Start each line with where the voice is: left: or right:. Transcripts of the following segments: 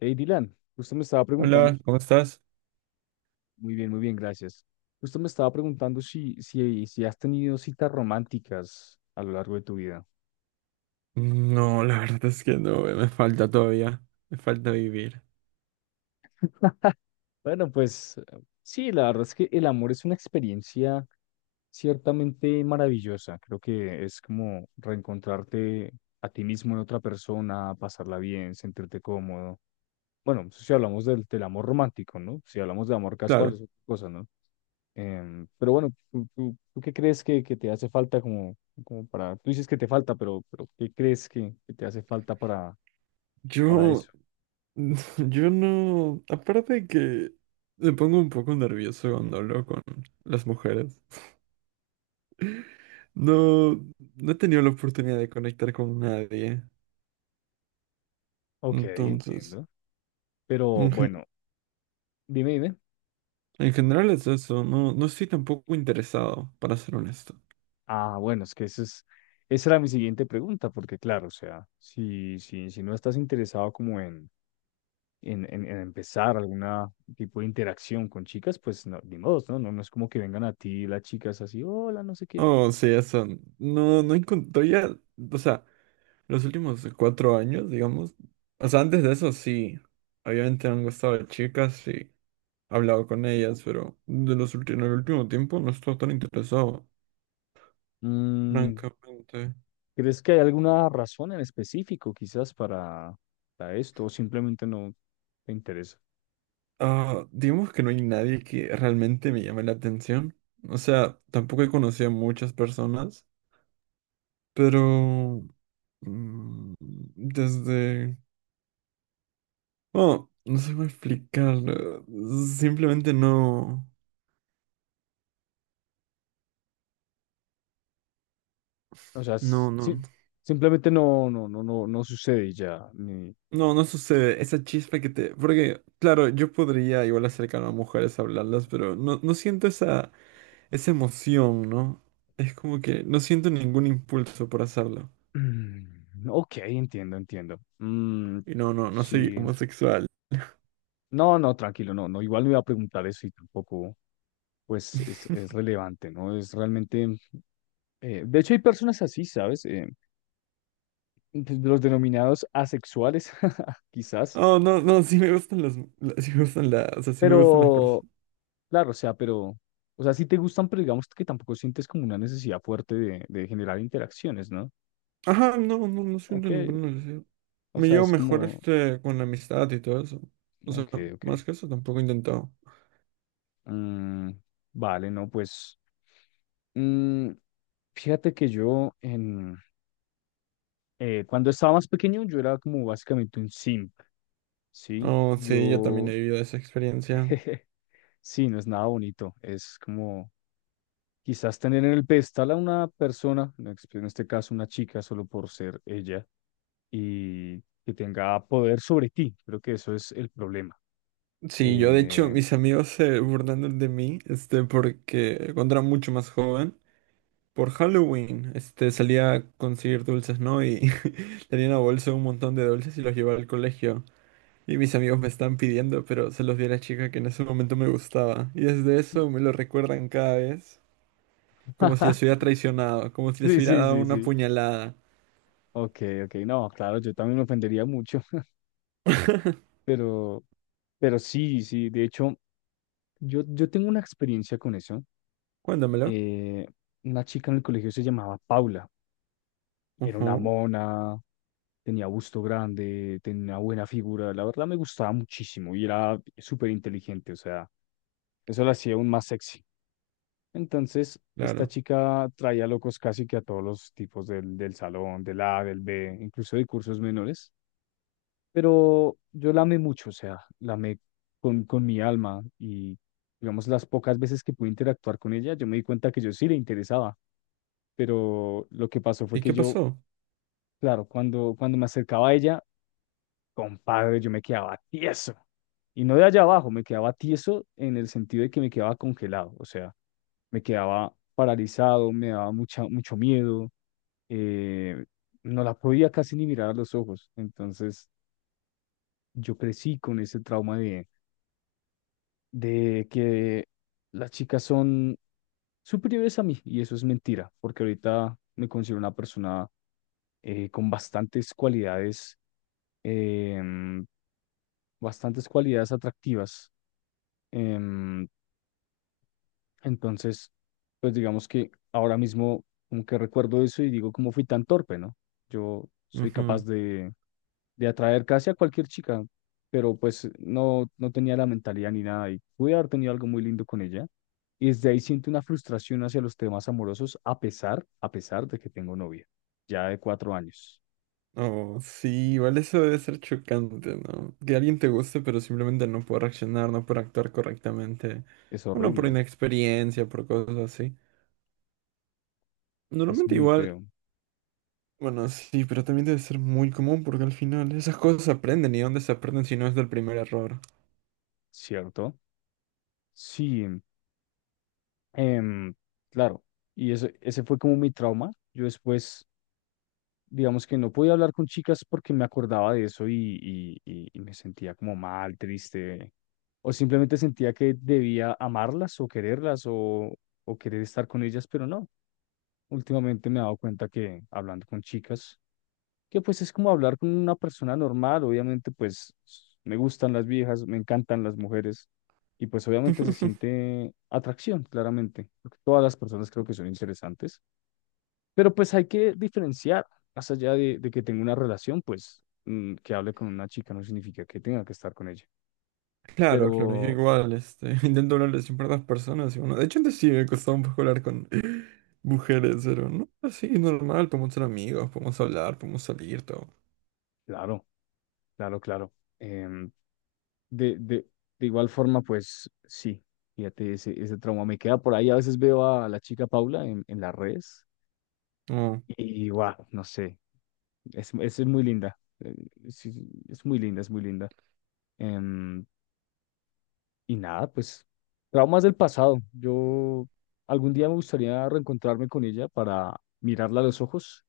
left: Hey, Dylan, justo me estaba preguntando.
right: Hola, ¿cómo estás?
left: Muy bien, muy bien, gracias. Justo me estaba preguntando si has tenido citas románticas a lo largo de tu vida.
right: No, la verdad es que no, me falta todavía, me falta vivir.
left: Bueno, pues sí, la verdad es que el amor es una experiencia ciertamente maravillosa. Creo que es como reencontrarte a ti mismo en otra persona, pasarla bien, sentirte cómodo. Bueno, si hablamos del amor romántico, ¿no? Si hablamos de amor casual,
right: Claro,
left: es otra cosa, ¿no? Pero bueno, ¿tú qué crees que te hace falta como, como para... Tú dices que te falta, pero ¿qué crees que te hace falta para
right: yo,
left: eso?
right: yo no, aparte de que me pongo un poco nervioso cuando hablo con las mujeres, no, no he tenido la oportunidad de conectar con nadie,
left: OK,
right: entonces,
left: entiendo. Pero
right: en, gen-
left: bueno, dime, dime.
right: en general es eso, no, no estoy tampoco interesado, para ser honesto.
left: Ah, bueno, es que esa era mi siguiente pregunta, porque claro, o sea, si no estás interesado como en, en empezar alguna tipo de interacción con chicas, pues no, ni modo, ¿no? No, no es como que vengan a ti las chicas así, hola, no sé qué.
right: Oh, sí, eso, no, no encontré, o sea, los últimos cuatro años, digamos. O sea, antes de eso sí. Obviamente me han gustado chicas y he hablado con ellas, pero de los últimos, en el último tiempo no estoy tan interesado,
left: Mm,
right: francamente.
left: ¿Crees que hay alguna razón en específico quizás para esto o simplemente no te interesa?
right: Ah, digamos que no hay nadie que realmente me llame la atención. O sea, tampoco he conocido a muchas personas, pero mm, desde... Bueno, no sé cómo explicar. Simplemente no...
left: O sea,
right: No,
left: s-
right: no.
left: sí, simplemente no sucede y ya. Ni...
right: No, no sucede. Esa chispa que te... Porque, claro, yo podría igual acercarme a mujeres a hablarlas, pero no, no siento esa, esa emoción, ¿no? Es como que no siento ningún impulso por hacerlo.
left: Mm, OK, entiendo, entiendo. Mm,
right: Y no, no, no soy
left: sí.
right: homosexual.
left: No, no, tranquilo, no, no. Igual no iba a preguntar eso y tampoco, pues, es relevante, ¿no? Es realmente... de hecho, hay personas así, ¿sabes? Pues, los denominados asexuales, quizás.
right: Oh, no, no, Sí me gustan las... O sea, sí me gustan las
left: Pero
right: personas.
left: claro, o sea, pero, o sea, sí te gustan, pero digamos que tampoco sientes como una necesidad fuerte de generar interacciones, ¿no?
right: Ajá, no, no, no siento
left: OK,
right: ninguna necesidad.
left: o
right: Me
left: sea,
right: llevo
left: es
right: mejor
left: como,
right: este con la amistad y todo eso. O sea,
left: OK, OK.
right: más que eso tampoco he intentado.
left: Mm, vale, no, pues, mm, fíjate que yo, cuando estaba más pequeño, yo era como básicamente un simp, ¿sí?
right: Oh, sí, yo también
left: Yo,
right: he vivido esa experiencia.
left: sí, no es nada bonito, es como quizás tener en el pedestal a una persona, en este caso una chica, solo por ser ella, y que tenga poder sobre ti. Creo que eso es el problema.
right: Sí, yo de hecho
left: Eh,
right: mis amigos se burlaron de mí, este, porque cuando era mucho más joven, por Halloween, este, salía a conseguir dulces, ¿no? Y tenía una bolsa un montón de dulces y los llevaba al colegio. Y mis amigos me estaban pidiendo, pero se los di a la chica que en ese momento me gustaba. Y desde eso me lo recuerdan cada vez, como si les hubiera traicionado, como si les
left: Sí,
right: hubiera
left: sí,
right: dado
left: sí,
right: una
left: sí.
right: puñalada.
left: OK, OK. No, claro, yo también me ofendería mucho, pero, pero sí, sí. De hecho, yo tengo una experiencia con eso.
right: Cuéntamelo.
left: Eh, una chica en el colegio se llamaba Paula. Era una
right: Ujú,
left: mona, tenía busto grande, tenía una buena figura. La verdad me gustaba muchísimo y era súper inteligente. O sea, eso la hacía aún más sexy. Entonces, esta
right: claro.
left: chica traía locos casi que a todos los tipos del salón, del A, del B, incluso de cursos menores. Pero yo la amé mucho, o sea, la amé con mi alma y, digamos, las pocas veces que pude interactuar con ella, yo me di cuenta que yo sí le interesaba. Pero lo que pasó fue
right: ¿Y
left: que
right: qué
left: yo...
right: pasó?
left: Claro, cuando, cuando me acercaba a ella, compadre, yo me quedaba tieso. Y no de allá abajo, me quedaba tieso en el sentido de que me quedaba congelado, o sea, me quedaba paralizado, me daba mucho miedo, eh, no la podía casi ni mirar a los ojos. Entonces, yo crecí con ese trauma de que las chicas son superiores a mí, y eso es mentira, porque ahorita me considero una persona con bastantes cualidades, em, bastantes cualidades atractivas. Em, entonces, pues digamos que ahora mismo como que recuerdo eso y digo, ¿cómo fui tan torpe, no? Yo soy capaz de atraer casi a cualquier chica, pero pues no, no tenía la mentalidad ni nada y pude haber tenido algo muy lindo con ella. Y desde ahí siento una frustración hacia los temas amorosos, a pesar de que tengo novia, ya de 4 años.
right: Oh, sí, igual eso debe ser chocante, ¿no? Que alguien te guste, pero simplemente no puede reaccionar, no puede actuar correctamente.
left: Es
right: Bueno, por
left: horrible,
right: inexperiencia, por cosas así.
left: es
right: Normalmente
left: muy
right: igual,
left: feo,
right: bueno, sí, pero también debe ser muy común porque al final esas cosas se aprenden y dónde se aprenden si no es del primer error.
left: ¿cierto? Sí. Em, claro, y ese fue como mi trauma. Yo después, digamos que no podía hablar con chicas porque me acordaba de eso y me sentía como mal, triste, o simplemente sentía que debía amarlas o quererlas o querer estar con ellas, pero no. Últimamente me he dado cuenta que hablando con chicas que pues es como hablar con una persona normal, obviamente pues me gustan las viejas, me encantan las mujeres y pues obviamente se siente atracción, claramente, porque todas las personas creo que son interesantes, pero pues hay que diferenciar, más allá de que tenga una relación, pues que hable con una chica no significa que tenga que estar con ella,
right: Claro, claro, yo
left: pero
right: igual, este, intento hablarle siempre a las personas y bueno, de hecho antes sí me costaba un poco hablar con mujeres, pero no, así normal, podemos ser amigos, podemos hablar, podemos salir, todo.
left: claro, claro, claro. em, de, de, de igual forma, pues sí. Fíjate, ese trauma me queda por ahí. A veces veo a la chica Paula en las redes.
right: Oh,
left: Y wow, no sé, es muy linda, es, es muy linda, es muy linda. Em, y nada, pues traumas del pasado. Yo algún día me gustaría reencontrarme con ella para mirarla a los ojos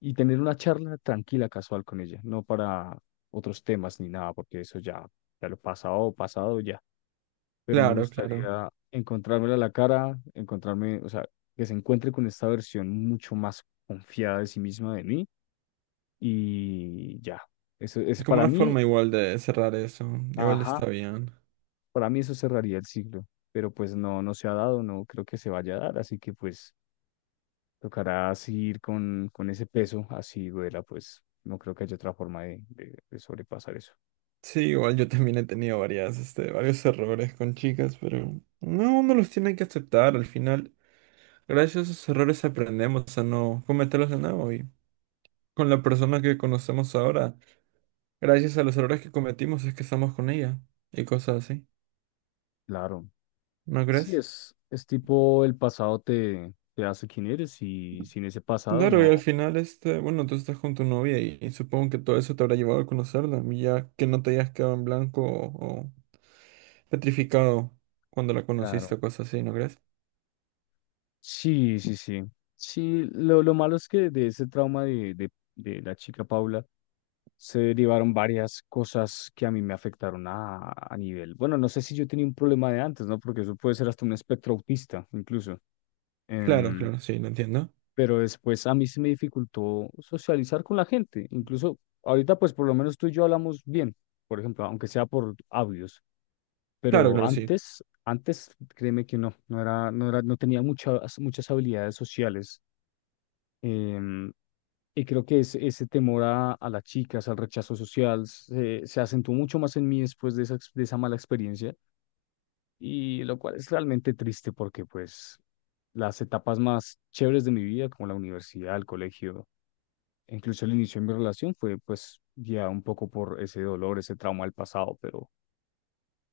left: y tener una charla tranquila, casual con ella, no para otros temas ni nada, porque eso ya, ya lo pasado, pasado ya. Pero me
right: claro, claro.
left: gustaría encontrármela a la cara, encontrarme, o sea, que se encuentre con esta versión mucho más confiada de sí misma de mí y ya. Eso es
right: Como
left: para
right: una
left: mí,
right: forma igual de cerrar eso. Igual está
left: ajá,
right: bien.
left: para mí eso cerraría el siglo, pero pues no, no se ha dado, no creo que se vaya a dar, así que pues tocará seguir con ese peso, así duela, pues no creo que haya otra forma de, de sobrepasar eso.
right: Sí, igual yo también he tenido varias, este, varios errores con chicas, pero no, uno los tiene que aceptar al final. Gracias a esos errores aprendemos a no cometerlos de nuevo y con la persona que conocemos ahora, gracias a los errores que cometimos es que estamos con ella y cosas así,
left: Claro,
right: ¿no
left: sí,
right: crees?
left: es tipo el pasado te hace quien eres y sin ese pasado
right: Claro, y
left: no,
right: al final, este, bueno, tú estás con tu novia y supongo que todo eso te habrá llevado a conocerla, y ya que no te hayas quedado en blanco o petrificado cuando la conociste
left: claro.
right: o cosas así, ¿no crees?
left: Sí, sí, sí. Sí, lo malo es que de ese trauma de la chica Paula, se derivaron varias cosas que a mí me afectaron a nivel. Bueno, no sé si yo tenía un problema de antes, ¿no? Porque eso puede ser hasta un espectro autista, incluso.
right: Claro,
left: Em,
right: claro, sí, lo entiendo.
left: pero después a mí se me dificultó socializar con la gente. Incluso ahorita, pues por lo menos tú y yo hablamos bien, por ejemplo, aunque sea por audios.
right: Claro,
left: Pero
right: claro, sí.
left: antes, antes, créeme que no era, no era, no tenía muchas, muchas habilidades sociales. Em, y creo que ese temor a las chicas, al rechazo social, se acentuó mucho más en mí después de esa mala experiencia, y lo cual es realmente triste porque pues las etapas más chéveres de mi vida, como la universidad, el colegio, e incluso el inicio de mi relación, fue pues ya un poco por ese dolor, ese trauma del pasado, pero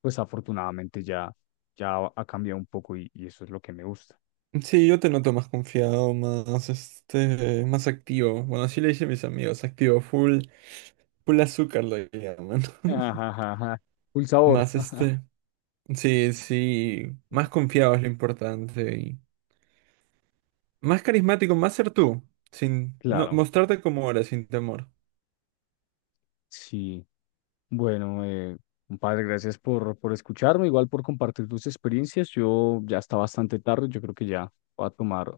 left: pues afortunadamente ya, ya ha cambiado un poco y eso es lo que me gusta.
right: Sí, yo te noto más confiado, más este, más activo. Bueno, así le dicen mis amigos, activo, full, full azúcar lo llaman.
left: Ajá, un sabor,
right: Más este, sí, sí, más confiado es lo importante y más carismático, más ser tú, sin no,
left: claro.
right: mostrarte como eres, sin temor.
left: Sí. Bueno, compadre, gracias por escucharme, igual por compartir tus experiencias. Yo ya está bastante tarde, yo creo que ya voy a tomar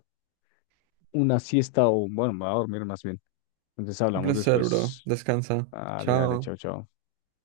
left: una siesta o, bueno, me voy a dormir más bien. Entonces
right: Un
left: hablamos
right: placer, bro.
left: después.
right: Descansa.
left: Dale, dale,
right: Chao.
left: chao, chao.